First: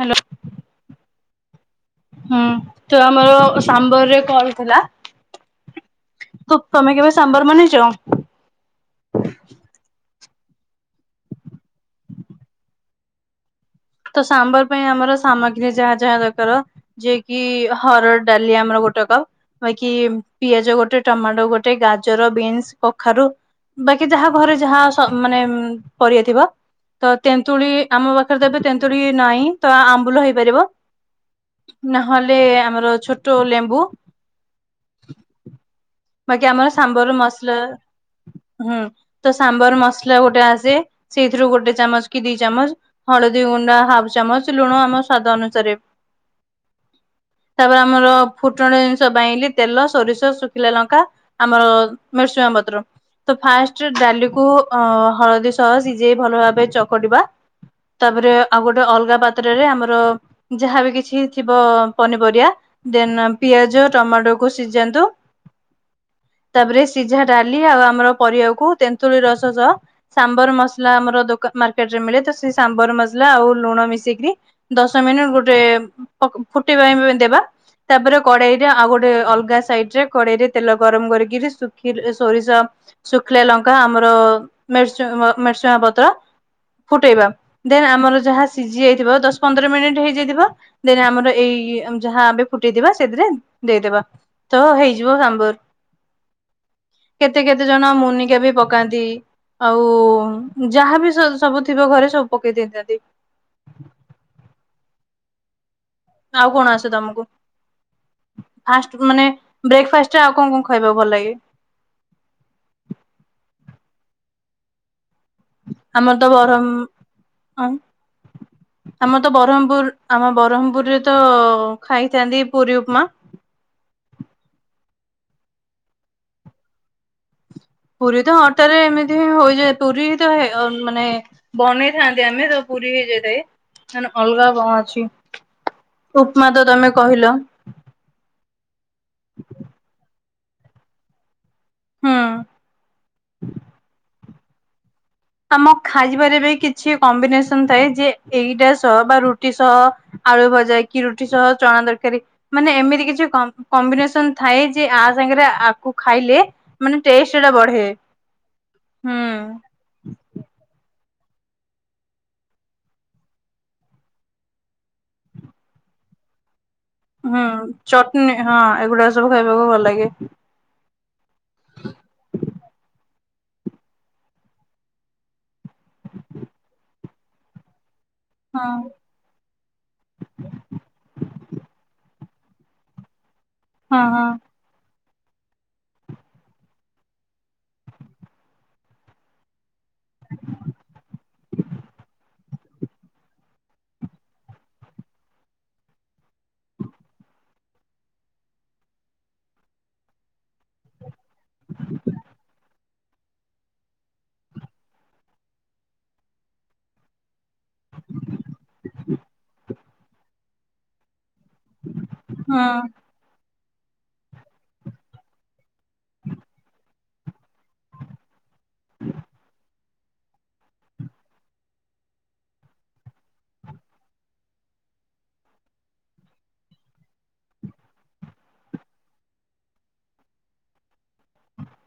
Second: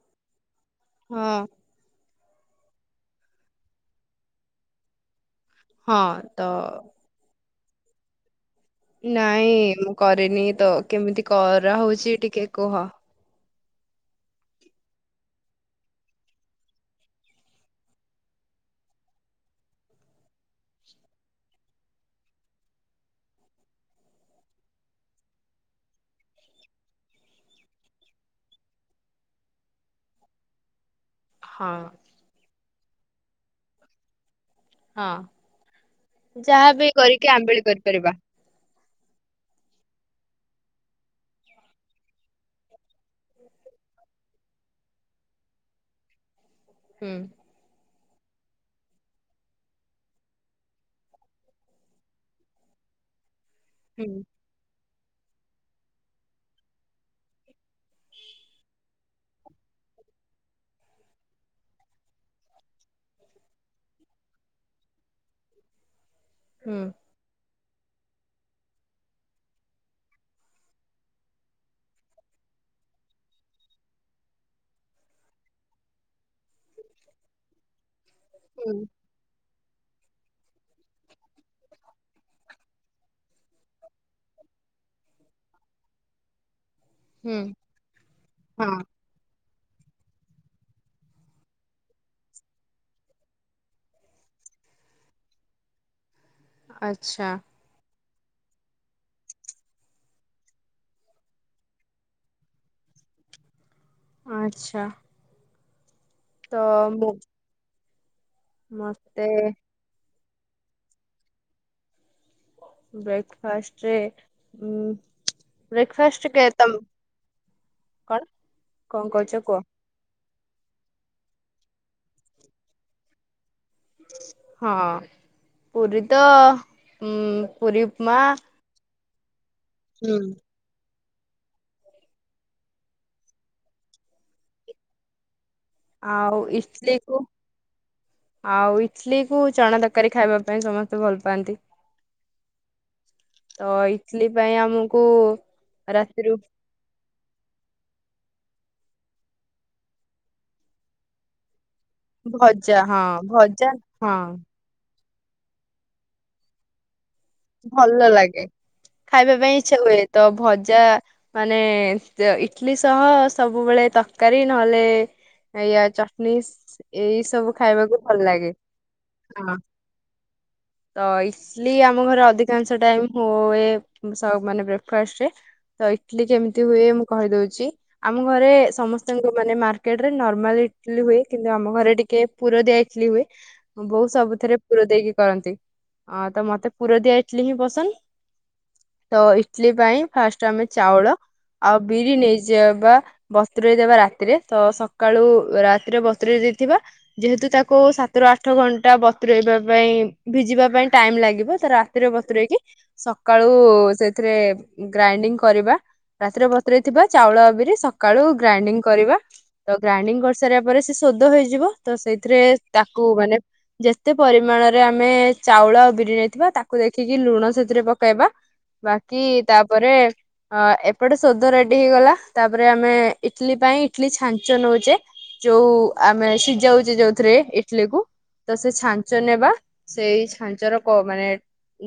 Hello ହଁ ହୁଁ ତୁ ଆମର ସାମ୍ବରରେ କଣ ଥିଲା। ହଁ ତ ତ ତମେ କେବେ ସାମ୍ବାର ବନେ ଯ ନାଇଁ ମୁଁ କ ନି ତ କେମିତି କରାହଉଛି ଟିକେ କୁହ। ତ ସାମ୍ବର ପାଇଁ ଆମର ସାମଗ୍ରୀ ଯାହା ଯାହା ଦରକାର ଯିଏ କି ହରଡ଼ ଡାଲି ଆମର ଗୋଟେ କପ ବାକି ପିଆଜ ଗୋଟେ ଟମାଟୋ ଗୋଟେ ଗାଜର ବିନ୍ସ କଖାରୁ ବାକି ଯାହା ଘରେ ଯାହା ମାନେ ପରିବା ଥିବ ତ ତେନ୍ତୁଳି ଆମ ପାଖରେ ଦେବେ ତେନ୍ତୁରି ନାହିଁ ତ ଆମ୍ବୁଲ ହେଇପାରିବ। ହଁ ନହେଲେ ଆମର ଛୋଟ ଲେମ୍ବୁ ହଁ ବାକି ଆମର ଯାହାବ ସାମ୍ବର କରିକି ମସଲା ଆମ୍ବିଳି କରିପାରିବା। ହୁଁ ତ ସାମ୍ବର ମସଲା ଗୋଟେ ଆସେ ସେଇଥିରୁ ଗୋଟେ ଚାମଚ କି ଦି ଚାମଚ ହଳଦୀ ଦି ଗୁଣ୍ଡା ହାଫ ଚାମଚ ଲୁଣ ଆମ ସ୍ଵାଦ ଅନୁସାରେ। ହୁଁ। ତାପରେ ଆମର ଫୁଟଣ ଜିନିଷ ବଇଲି ତେଲ, ସୋରିଷ, ଶୁଖିଲା ଲଙ୍କା, ଆମର ଭେରସୁଆଁ ପତ୍ର। ତ ଫାଷ୍ଟ ହୁଁ ଡାଲିକୁ ଅ ହଳଦୀ ସହ ସିଜେଇ ଭଲ ଭାବେ ଚକଟିବା ତାପରେ ଆଉ ଗୋଟେ ଅଲଗା ପାତ୍ରରେ ଆମର ଯାହାବ କିଛି ଥିବ ପନିପରିବା ଦେନ ପିଆଜ ଟମାଟୋକୁୁ ସିଝାନ୍ତୁ। ହୁଁ ତାପରେ ସିଝା ଡା ଡାଲି ଆଉ ଆମ ପରକୁ ତେନ୍ତୁଳି ରସ ସହ ସାମ୍ବର ମସଲା ଆମର ଦୋ ମାର୍କେଟ ରେ ମିଳେ। ତ ସେ ସାମ୍ବର ମସଲା ଆଉ ଲୁଣ ମିଶିକିରି ଦଶ ମିନିଟ ଗୋଟେ ଫୁ ଫୁଟେଇବା ପାଇଁ ଦେବା। ତାପରେ କଡେଇ ରେ ହୁଁ ଆଉ ଗୋଟେ ଅଲଗା ସାଇଟରେ କଡେଇରେ ତେଲ ଗରମ କରିକିରି ଶୁଖି ସୋରିଷ ଶୁଖିଲା ଲଙ୍କା ଆମର ମିରସୁ ମିରସୁଙ୍ଗା ପତ୍ର। ଫୁଟେଇବା ହୁଁ ଦେନ୍ ଆମର ଯାହା ହଁ ସିଝି ଯାଇଥିବ ତ ଦଶ ପନ୍ଦର ମିନିଟ ହେଇଯାଇଥିବ ଦେନ ଆମର ଏଇ ଯାହା ଆବେ ଫୁଟେଇଥିବା ସେଥିରେ ଦେଇଦବା ତ ହେଇଯିବ ସାମ୍ବର। ଆଚ୍ଛା କେତେ କେତେ ଜଣ ମୁନି ଟିକ ବି ପକାନ୍ତି ଆଉ ଯାହାବି ସବୁ ଥିବ ଘରେ ସବୁ ପକେଇ ଦେଇଥାନ୍ତି। ଆଚ୍ଛା। ଆଉ ତ କଣ ଆସେ ମୁଁ ତମକୁ ଫାଷ୍ଟ ମାନେ ମତେ ବ୍ରେକଫାଷ୍ଟ ଆଉ କଣ କଣ ଖାଇବାକୁ ଭଲ ଲାଗେ। ବ୍ରେକଫାଷ୍ଟରେ ଉ ଆମର ତ ବରହମ ହଁ କଣ [inaudible] କଣ ଆମର ତ କହୁଛ କୁହ? ବରହମପୁର ଆମ ବ୍ରହ୍ମପୁରରେ ତ ଖାଇଥାନ୍ତି ପୁରୀ ଉପମା ହଁ ପୁରୀ ତ ଉଁ ପୁରୀ ତ ଅଟାରେ ଏମିତି ହୁଇ ଯେ ପୁରୀ ହୁଁ ତ ହେ ମାନେ ବନେଇଥାନ୍ତି ଆମେ ତ ପୁରୀ ହେଇଯାଇଥାଏ ଅଲଗା କଣ ଅଛି। ଆଉ ଉପମା ତ ତମେ ଇଟଲି କୁ କହିଲ [inaudible] ଆଉ ଇଟଲି କୁ ଚଣା ତରକାରୀ ଖାଇବା ପାଇଁ ସମସ୍ତେ ଭଲ ପାଆନ୍ତି। [inaudible] ହୁଁ। ତ ଇ କାଲି ପାଇଁ ଆମ ଆମ ଖାଇବାରେ ବି କିଛି କମ୍ବିନେସନ ଥାଏ ଯେ ଏଇଟା ସହ ବା ରୁଟି ସହ ଆଳୁ ଭଜା କି ରୁଟି ସହ ଚଣା ତରକାରୀ ମାନେ ଭଜା ହଁ ଏମିତି କିଛି ଭଜା କମ୍ବିନେସନ ହଁ ଥାଏ ଯେ ସାଙ୍ଗରେ ଆକୁ ଖାଇଲେ ମାନେ ଟେଷ୍ଟ ଟା ବଢେ, ଭଲ ଲାଗେ ହୁଁ। ଖାଇବା ପାଇଁ ଇଚ୍ଛା ହୁଏ ତ ଭଜା ମାନେ ଯେ ଇଟଲିି ସହ ସବୁବେଳେ ତକାରୀ ନହେଲେ ଇଏ ଚଟନୀସ ହଁ ଚଟନି ହଁ ଏଗୁଡା ସବୁ ହଁ। ଖାଇବାକୁ ଭଲ ଲାଗେ। ତ ଇସ୍ ସ୍ଲି ଆମ ଘର ଅ ଟାଇମ୍ ହଏ ସ-ମାନେ ବ୍ରେକଫାଷ୍ଟରେ ତ ଇଟଲି ଯେମିତି ହୁଏ ମୁଁ କହିଦଉଚି। ଆମ ଘରେ ହଁ ସମସ୍ତଙ୍କୁ ମାନେ ମାର କେଟ୍ ରେ ନର୍ମାଲ୍ ଇଟଲି ହୁଏ, କିନ୍ତୁ ଆମ ଘରେ ଟିକେ ପୁରଦିଆ ଇଟଲି ହୁଏ। ହଁ ବୋଉ ହଁ ସବୁଥିରେ ପୁର ଦେଇକି କରନ୍ତି ଅଁ, ତ ମୋତେ ପୁର ଦିଆ ଇ ଇଟଲି ହିଁ ପସନ୍ଦ ତ ଇଟଲି ପାଇଁ ଫାଷ୍ଟ ଆମେ ଚାଉଳ ଆଉ ବିରି ନେଇ ଜେବା ବତୁରେଇ ଦେବା ରାତିରେ ତ ସକାଳୁ ରାତିରେ ବତୁରେଇ ଦେଇଥିବା ଯେହେତୁ ତାକୁ ସାତରୁ ଆଠ ଘଣ୍ଟା ବତୁରେଇବା ପାଇଁ ଭିଜିବା ପାଇଁ ଟାଇମ୍ ଲାଗିବ। ତିରେ ବତୁରେଇକି ସକାଳୁ ସେଥିରେ ଗ୍ରାଇଣ୍ଡିଙ୍ଗ କରିବା ରାତିରେ ବତୁରେଇ ଥିବା ଚାଉଳ ବି ଯେ ସକାଳୁ ଗ୍ରାଇଣ୍ଡିଙ୍ଗ କରିବା, ତ ଗ୍ରାଇଣ୍ଡିଙ୍ଗ କର ସାରିବା ପରେ ସେ ସୋଦ ହେଇ ଯିବ ତ ସେଇଥିରେ ହଁ ତାକୁ ମାନେ ଯେତେ ପରିମାଣରେ ଆମେ ଚାଉଳ ବିରି ନେଇଥିବା ତା ଦେଖିକି ଲୁଣ ସେଥିରେ ପକାଇବା, ବାକି ତାପରେ ଅ, ଏପଟେ ସୋଦ ରେଡି ହେଇଗଲା, ତାପରେ ଆମେ ଇଟଲି ପାଇଁ ଇଟଲି ଛାଞ୍ଚ ନଉଚେ, ଯୋଉ ଆମେ ସିଜାଉଚେ ଯୋଉଥିରେ ଇଟଲି କୁ ତ ସେ ଛାଞ୍ଚ ନେବା ସେଇ ଛାଞ୍ଚର କ- ମାନେ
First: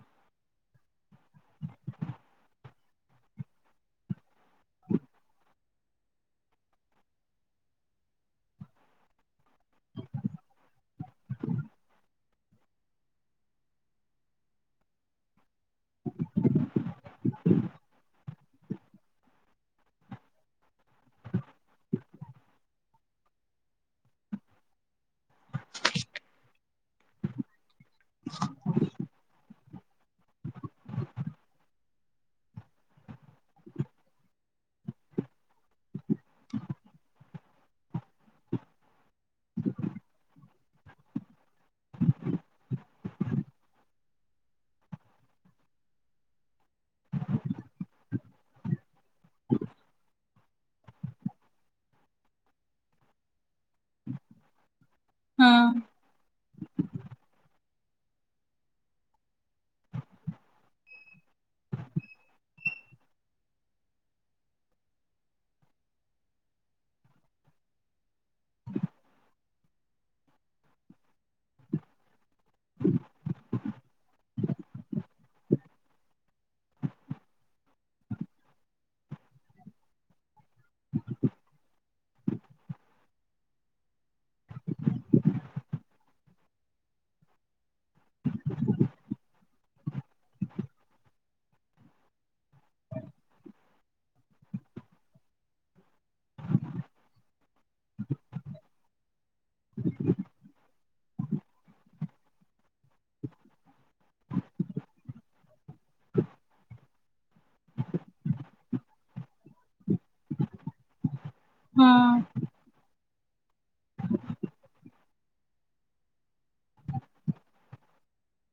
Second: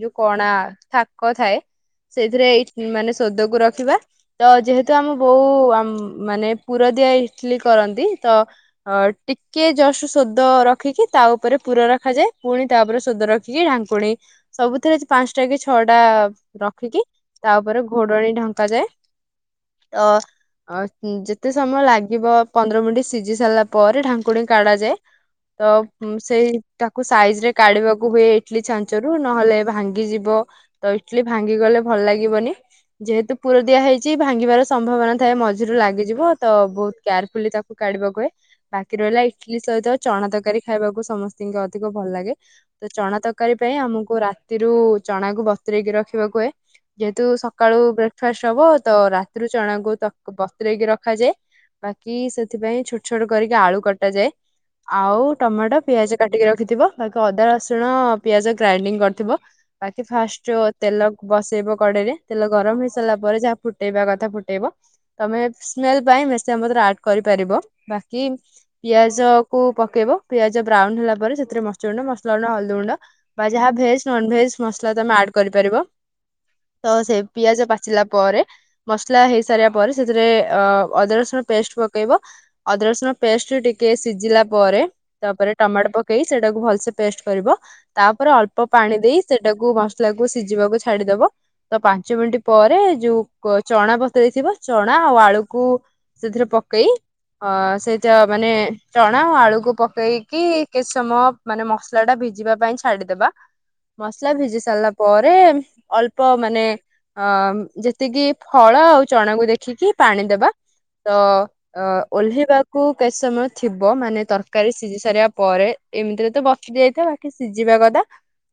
ଯୋଉ କଣା ଥାକ ଥାଏ ସେଇଥିରେ ଇ-ମାନେ ସୋଦକୁୁ ରଖିବା ତ ଯେହେତୁ ଆମ ବୋଉ ଆ, ମାନେ ପୁର ଦିଆ ଇଟଲି କରନ୍ତି ତ ଅ, ଟିକେ ଜଷ୍ଟ ସୋଦ ର ରଖିକି ତା ଉପରେ ପୁର ରଖାଯାଏ। ପୁଣି ତାପରେ ସୋଦ ରଖିକି ଢାଙ୍କୁଣୀ ସବୁଥିରେ ପାନ୍ସଟା କି ଛଅ ଟା ରଖିକି ତା ଉପରେ ଘୋଡ଼ଣୀ ଢଙ୍କାଯାଏ, ତ ଅ, ଉଁ, ଯେତେ ସମୟ ଲାଗିବ ପନ୍ଦର ମିନିଟ୍ ସିଜି ସାରିଲା ପରେ ଢାଙ୍କୁଣୀ କାଢାଯାଏ, ତ ଉଁ, ସେଇ ତାକୁ ସାଇଜ ରେ କାଢିବା କୁ ହୁଏ ଇଟଲି ଛାଞ୍ଚରୁ ଉ ନହେଲେ ଭାଙ୍ଗି ଯିବ, ତ ଇଟଲିି ଭାଙ୍ଗି ଗଲେ ଭଲ ଲାଗିବନି, ଯେହେତୁ ପୁର ଦିଆ ହେଇଚି ଭାଙ୍ଗିବାର ସମ୍ଭାବନା ଥାଏ ମଝିରୁ ଲାଗିଯିବ ତ ବହୁତ କେୟାରଫୁଲି ତାକୁ କାଢିବାକୁ ହୁଏ, ବାକି ରହିଲା ଇଟଲିି ସହିତ ଚଣା ତରକାରୀ ଖାଇବାକୁ ସମସ୍ତିଙ୍କି ଅଧିକ ଭଲ ଲାଗେ ତ ଚଣା ତରକାରୀ ପାଇଁ ଆମ ଓ ରାତିରୁ ଚଣାକୁ ବତରେଇକି ରଖିବାକୁ ହୁଏ, ଯେହେତୁ ସକାଳୁ ବ୍ରେକଫାଷ୍ଟ ହବ ତ ରାତିରୁ ଚଣାକୁ ତ-ବତରେଇକି ରଖାଯାଏ ବାକି ସେଥିପାଇଁ ଛୋଟ ଛୋଟ କରିକି ଆଳୁ କଟାଯାଏ। ଆଉ ଟମାଟୋ ହଁ ପିଆଜ କାଟିକି ର ରଖିଥିବ ବାକି ଅଦା ରସୁଣ ପିଆଜ ଗ୍ରାଇଣ୍ଡିଙ୍ଗ କରିଥିବ, ବାକି ଫାଷ୍ଟ ତେଲ ବସେଇବ କଡେଇରେ ତେଲ ଗରମ ହେଇ ସାରିଲା ପରେ ଯାହା ଫୁଟେଇବା କଥା ଫୁଟେଇବ, ତୋମେ ସ୍ମେଲ୍ ପାଇଁ ଭୃଶିଙ୍ଗ ପତ୍ର ଆଡ କରିପାରିବ, ବାକି ପିଆଜ କୁ ପକେଇବ, ପିଆଜ ବ୍ରାଉନ୍ ହେଲା ପରେ ସେଥିରେ ମରିଚ ଗୁଣ୍ଡ, ମସଲା ଗୁଣ୍ଡ, ହଳଦୀ ଗୁଣ୍ଡ ବା ଯାହା ଭେଜ୍ ନନ ଭେଜ୍ ମସଲା ତୋମେ ଆଡ୍ କରିପାରିବ, ତ ସେ ପିଆଜ ପାଚିଲା ପରେ ମସଲା ହେଇସାରିବା ପରେ ସେଥିରେ ଅ-ଅଦା ରସୁଣ ପେଷ୍ଟ ପକେଇବ, ଅଦା ରସୁଣ ପେଷ୍ଟ ଟିକେ ସିଜିଲା ପରେ ତାପରେ ଟମାଟୋ ପକେଇ ସେଟାକୁ ଭଲସେ ପେଷ୍ଟ କରିବ, ତାପରେ ଅଳ ଅଳ୍ପ ପାଣି ଦେଇ ସେଟାକୁ ମସଲାକୁ ସିଜିବାକୁ ଛାଡିଦବ, ତ ପାଞ୍ଚ ମିନିଟ୍ ପରେ ଯୋଉ କ-ଚଣା ବତୁରେଇ ଥିବ ଚଣା ଆଉ ଆଳୁକୁ ସେଥିରେ ପକେଇ ଅ, ସେଇଟା ମାନେ ଚଣ ଣା ଆଳୁକୁ ପକେଇକି ଟିକେ ସମୟ ମାନେ ମସଲା ଟା ଭିଜିବା ପାଇଁ ଛା ଛାଡ଼ିଦବା। ମସଲା ଭିଜି ସାରିଲା ପରେ ଅଳ୍ପ ମାନେ ଅ ଯେତିକି ଫଳ ଆଉ ଚଣାକୁ ଦେଖିକି ପାଣି ଦେବା। ତ ଅ ହଁ ଓହ୍ଲାଇବାକୁ କେତେ ସମୟ ଥିବ ମାନେ ତରକାରୀ ସିଝି ସାରିବା ପରେ ଏମିତିରେ ତ ବସି ଯାଇଥିବ ବାକି ସିଝିବା କଥା।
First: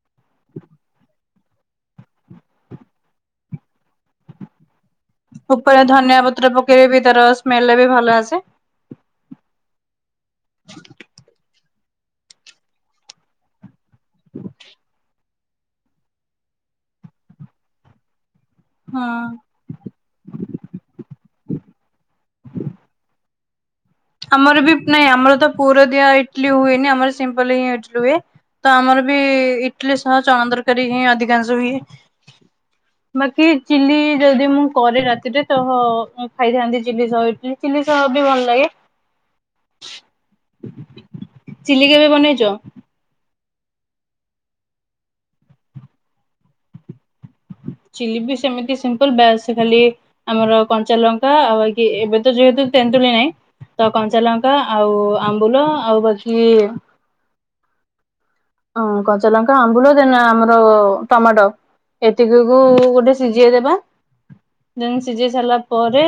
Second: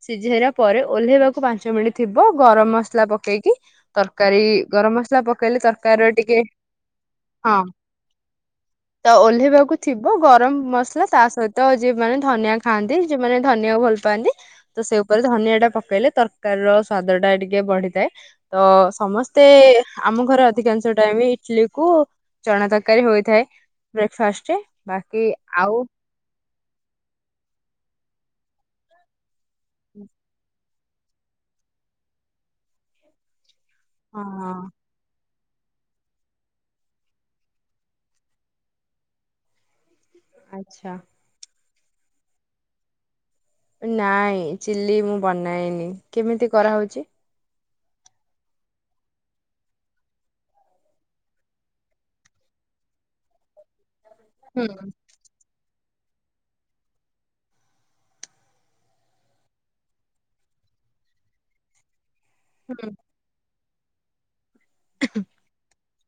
ସିଝେଇଲା ପରେ ଓହ୍ଲେଇବାକୁ ପାଞ୍ଚ ମିନିଟ ଥିବ ଗରମ ମସଲା ପକେଇକି ତରକାରୀ ଗରମ ମସ ଉପରେ ଧନିଆ ପତ୍ର ପକେଇଲେବି ତାର ହଁ ସ୍ମେଲ ବି ଭଲ ଆସେ। ତ ଓହ୍ଲେଇବାକୁ ଥିବ ଗରମ ମସଲା ତା ସହିତ ତ ଯିଏ ମାନେ ଧନିଆ ଖାଆନ୍ତି ଯିଏ ମାନେ ଧନିଆକୁ ଭଲ ପାନ୍ତି। ସେ ଉପରେ ଧନିଆ ଟା ପକେଇଲେ ତରକାରୀ ର ସ୍ଵାଦ ଟା ଟିକେ ବଢିଥାଏ। ତ ହଁ ସମସ୍ତେ ଆମ ଘରେ ଅଧିକାଂଶ ଟାଇମ ଚିଲିକୁ। ଚଣା ତରକାରୀ ହୋଇଥାଏ। ବ୍ରେକଫାଷ୍ଟରେ ଆମର ବି ନାଇଁ ବାକି ଆମର ତ ଆଉ ପୁର ଦିଆ ଇଟଲିି ହୁଏନି ଆମର ସିମ୍ପଲ ହି ରୁହେ ତ ଆମର ବି ଇଟଲିି ସହ ଚଣା ତରକାରୀ ହିଁ ଅଧିକାଂଶ ହୁଏ, ବାକି। ଚିଲି ଯଦି ମୁଁ ହଁ। କରେ ରାତିରେ ଖାଇଥାନ୍ତି ଚିଲି ସା ଇଟ ଚିଲି ସାହ ବି ଭଲ ଲାଗେ। ଆଚ୍ଛା। ଚିଲି କେବେ ବନେଇଛ? ନାଇଁ ଚିଲି ମୁଁ ବନାଇନି କେମିତି କରାହଉଛି? ଚିଲି ବି ସେମତି ସିମ୍ପଲ ଖାଲି ଆମର କଞ୍ଚାଲଙ୍କା ଆଉ ଏବେ ତ ଯେହେତୁ ତେନ୍ତୁଳି ନାହିଁ ତ କଞ୍ଚାଲଙ୍କା ହୁଁ ଆଉ ଆମ୍ବୁଲ ଆଉ ପଛି ହ କଞ୍ଚା ଲଙ୍କା ଆମ୍ବୁଲ ଦେନ ଆମର ଟମାଟୋ। ଏତିକି କୁ ହୁଁ ଗୋଟେ ସିଝେଇଦବା। ଦେନ୍ ସିଝେଇ ସାରିଲା ପରେ।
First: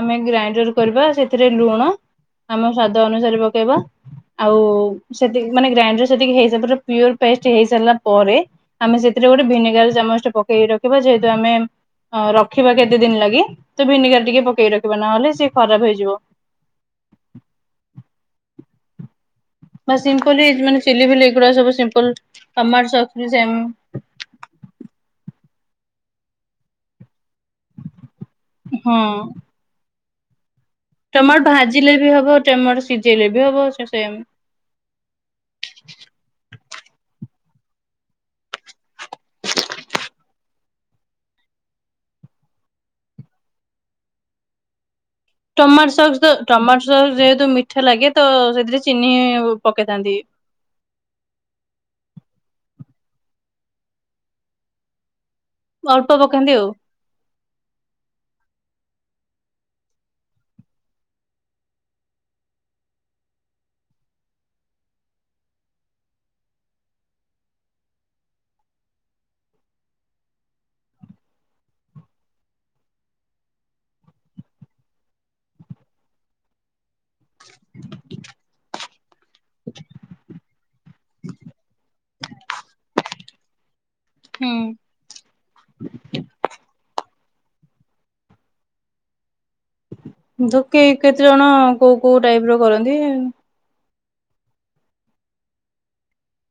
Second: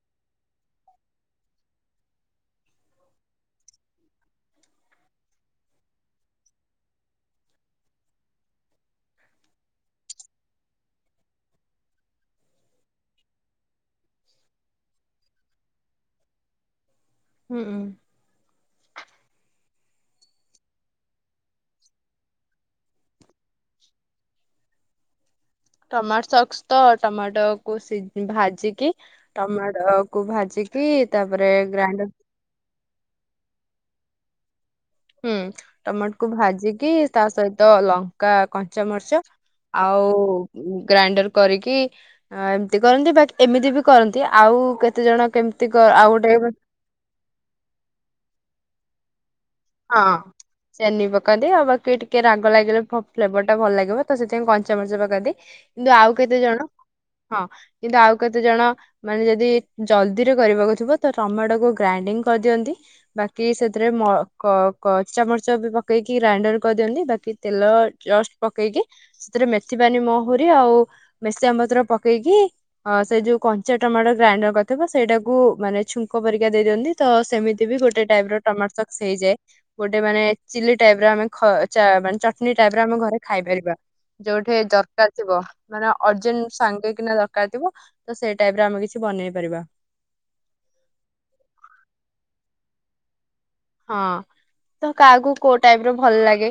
ଆମେ ଗ୍ରାଇଣ୍ଡର କରିବା ସେଥିରେ ଲୁଣ ଆମ ସ୍ଵାଦ ଅନୁସାରେ ପକେଇବା ଆଉ ସେ ମାନେ ଗ୍ରାଇଣ୍ଡର ସେତିକି ହେ ପିର ପେଷ୍ଟ ହେଇ ସାରିଲା ପରେ ଆମେ ସେଥିରେ ଗୋଟେ ଭିନେଗାର ଚାମଚ ଟା ପକେଇକି ରଖିବା ଯେହେତୁ ଆମେ ରଖିବା କେତେ ଦିନ ଲାଗି ତ ଭିନେଗାର ଟିକେ ପକେଇ ରଖିବା ନହେଲେ ସି ଖରାପ ହେଇଯିବ। ହୁଁ। ବା ସିମ୍ପଲ ମାନେ ଚିଲି ଏଗୁଡା ସବୁ ସିମ୍ପଲ ଟମଟ ସକ୍ସ ବି ସେ ଟମାଟ ସାକ୍ସ ତ ଟମାଟ କୁ ଭାଜିକି ଟମାଟୋ କୁ ଭାଜିି ଟମାଟର ଭାଜିଲେ ବି ହବ ଟମାଟର ସି ଜଲେବି ହବ ସେ ସେମ୍ କି ତା ସହିତ ଲଙ୍କା କଞ୍ଚାମରିଚ ଆଉ ଗ୍ରାଇଣ୍ଡର କରିକି ଏମିତି କରନ୍ତି ବା ଏମିତି ବି କରନ୍ତି ଆଉ କେ ଟମାଟୋ ସକ୍ ତ ଟମାଟୋ ସକ୍ ଯେହେତୁ ମିଠା ଲାଗେ ତ ସେଥିରେ ଚିନି ହଁ ପକେଇଥାନ୍ତି। ଚିନି ପକାନ୍ତି ଆଉ ବାକେ ଟିକେ ରାଗ ଲାଗିଲେ ପ ଫ୍ଲେଭରଟା ଭଲ ଲାଗିବ ତ ସେଥିପାଇଁ କଞ୍ଚାମର୍ଚ ପାକାନ୍ତି। କିନ୍ତୁ ଅଳ୍ପ ଆଉ କେତେ ପକାନ୍ତି ଆଉ ଜଣ ହଁ କିନ୍ତୁ ଆଉ କେତେ ଜଣ ମାନେ ଯଦି ଜଲଦିରେ କରିବାକୁ ଥିବ ତ ଟମାଟୋକୁ ଗ୍ରାଇଣ୍ଡିଙ୍ଗ କରିଦିଅନ୍ତି ବାକି ସେଥିରେ ମ କ କଚାମର୍ଚ ବି ପକେଇକି ଗ୍ରାଇଣ୍ଡର କରିଦିଅନ୍ତି ବାକି ତେଲ ଜଷ୍ଟ ପକେଇକି ସେଥିରେ ମେଥିପାନି ମହୁରି ଆଉ ମେସିଆ ପତ୍ର ପକେଇକି ସେ ଯୋଉ କଞ୍ଚା ଟମାଟୋ ଗ୍ରାଇଣ୍ଡର କରିଥିବ ସେଇଟାକୁ ମାନେ ଛୁଙ୍କ ପରିକା ଦେଇଦିଅନ୍ତି ତ ସେମିତି ବି ଗୋଟେ ଟାଇପ ର ଟମାଟୋ ସକ୍ ସେଇଯାଏ। ଗୋଟେ ମାନେ ଚିଲି ଟାଇପ ର ଆମେ ମାନେ ଚ ଚଟଣି ଟାଇପ ରେ ଆମେ ଘରେ ଖାଇପାରିବା। ହୁଁ ଯୋଉଠି ଦରକାର ଥିବ ମାନେ ଅର୍ଜୁନ ସାଙ୍ଗେ କିନା ଦର ହେଇଥିବ ତ ସେଇ ଟାଇପ ରେ ଆମେ କିଛି ବନେଇ ପାରିବା। ଧୋକେ କେତେ ଜଣ କୋଉ କୋଉ ଟାଇପ ର କରନ୍ତି। ହଁ ତ କାହାକୁ କୋଉ ଟାଇପ ର ଭଲ ଲାଗେ।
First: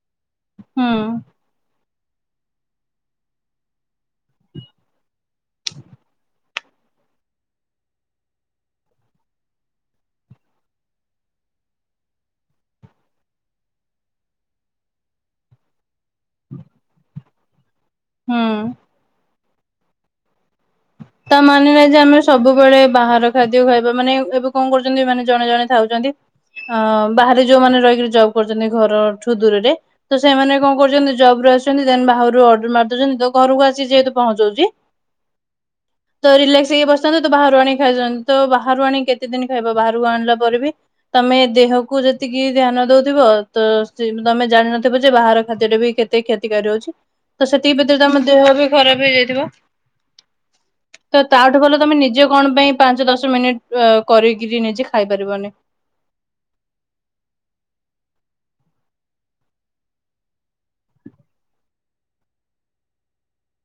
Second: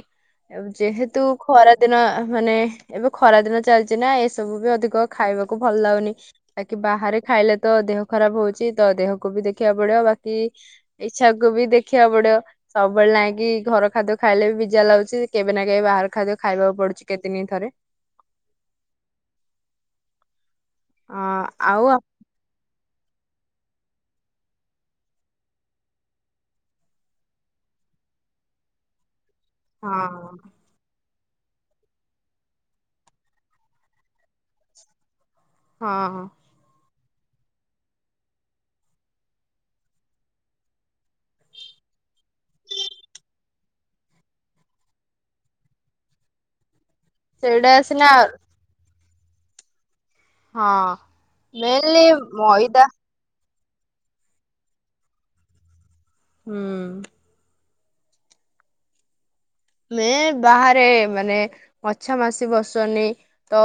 ହୁଁ ଯେହେତୁ ଖରା ଦିନ ମାନେ ଏବେ ଖରା ଦିନ ଚାଲିଛି ନା ଏସବୁ ବି ଅଧିକ ଖାଇବାକୁ ଭଲ ଲାଗୁନି ବାକି ବାହାରେ ଖାଇଲେ ତ ଦେହ ଖରାପ ହଉଛି ତ ଦେହକୁ ବି ଦେଖିବାକୁ ପଡିବ ବାକି ଇଚ୍ଛା କୁ ବି ଦେଖ ଦେଖିବାକୁ ପଡିବ ସବୁବେଳେ ନାଇଁକି ଘର ଖାଦ୍ୟ ଖାଇଲେ ବି ଜା ଲାଗୁଛି କେବେ ନା କେବେ ବାହାର ଖାଦ୍ୟ ଖାଇବାକୁ ପଡୁଛି କେତେ ଦିନ ଥରେ ହୁଁ। ତା ହଁ ମାନେ ନା ଆଉ ଯେ ଆମେ ସବୁବେଳେ ବାହାର ଖାଦ୍ୟ ଖାଇବା ମାନେ ଏବେ କଣ କରୁଛନ୍ତି ମାନେ ଜଣେ ଜଣେ ଥାଉଛନ୍ତି ଅ ବାହାରେ ଯୋଉମାନେ ରହିକରି ଜବ୍ କରୁଛନ୍ତି ଘର ଠୁ ଦୂରରେ ତ ହଁ ସେମାନେ କଣ କରୁଛନ୍ତି। ଜବ ରୁ ଆସୁଛନ୍ତି ଦେନ ବାହରୁ ଅର୍ଡର ମାରିଦଉଛନ୍ତି ତ ଘରକୁ ଆସି ଯେହେତୁ ପହଞ୍ଚାଉଛି ହଁ ତ ରିଲାକ୍ସ ହେଇ ବ ତ ବାହାରୁ ଆଣି ଖାଇଛନ୍ତି ତ ବାହାରୁ ଆଣି କେତେ ଦିନ ଖାଇବ ବାହାରକୁ ଆଣିଲା ପରେ ବି ତମେ ଦେହକୁ ଯେତିକି ଧ୍ୟାନ ଦଉଥିବ ତ ତମେ ଜାଣିନଥିବ ଯେ ବାହାର ଖାଦ୍ୟରେ ବି କେତେ କ୍ଷତିକାରୀ ଅଛି। ତ ସେଇଟା ସେତିକି ଭିତରେ ସିନା ତମ ଦେହ ବି ଖରାପ ହେଇଯାଇ [unintelligible] ହଁ ତ ତାଠୁ ଭଲ ତମେ ମେନଲି ନିଜେ କଣ ପାଇଁ ମଇଦା ପାଞ୍ଚ ଦଶ ମିନିଟ ଅ କରିକିରି ନିଜେ ଖାଇ ପାରିବନି ହୁଁ। ମେ ବାହାରେ ମାନେ ମଛା ମାସି ବସନି ତ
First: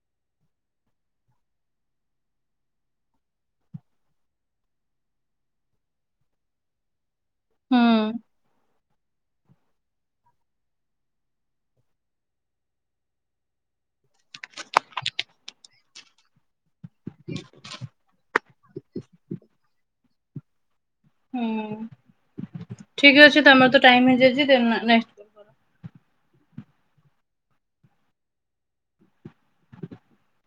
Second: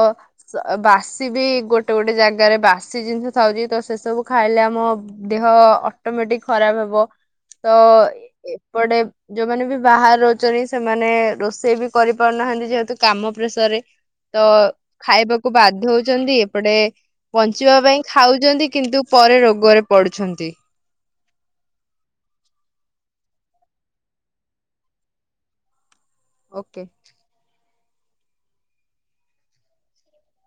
ବାସି ବି ଗୋଟେ ଗୋଟେ ଜାଗାରେ ବାସି ଜିନିଷ ଥାଉଛି ତ ସେ ସବୁ ଖାଇଲେ ଆମ ଦେହ ଅଟୋମେଟିକ ଖରାପ ହବ। ତ ହୁଁ ଏପଟେ ଯୋଉମାନେ ବି ବାହାରେ ରହୁଛନ୍ତି ସେମାନେ ରୋଷେଇ ବି କରିପାରୁନାହାନ୍ତି ଯେହେତୁ କାମ ପ୍ରେସରରେ ତ ଖାଇବାକୁ ବାଧ୍ୟ ହଉଛନ୍ତି ଏପଟେ ବଞ୍ଚିବା ପାଇଁ ଖାଉଛନ୍ତି କିନ୍ତୁ ପରେ ରୋଗରେ ପଡୁଛନ୍ତି। ହୁଁ ଠିକ ଅଛି ତମର ତ ଟାଇମ ହେଇଯାଇଛି ଓକେ। [inaudible]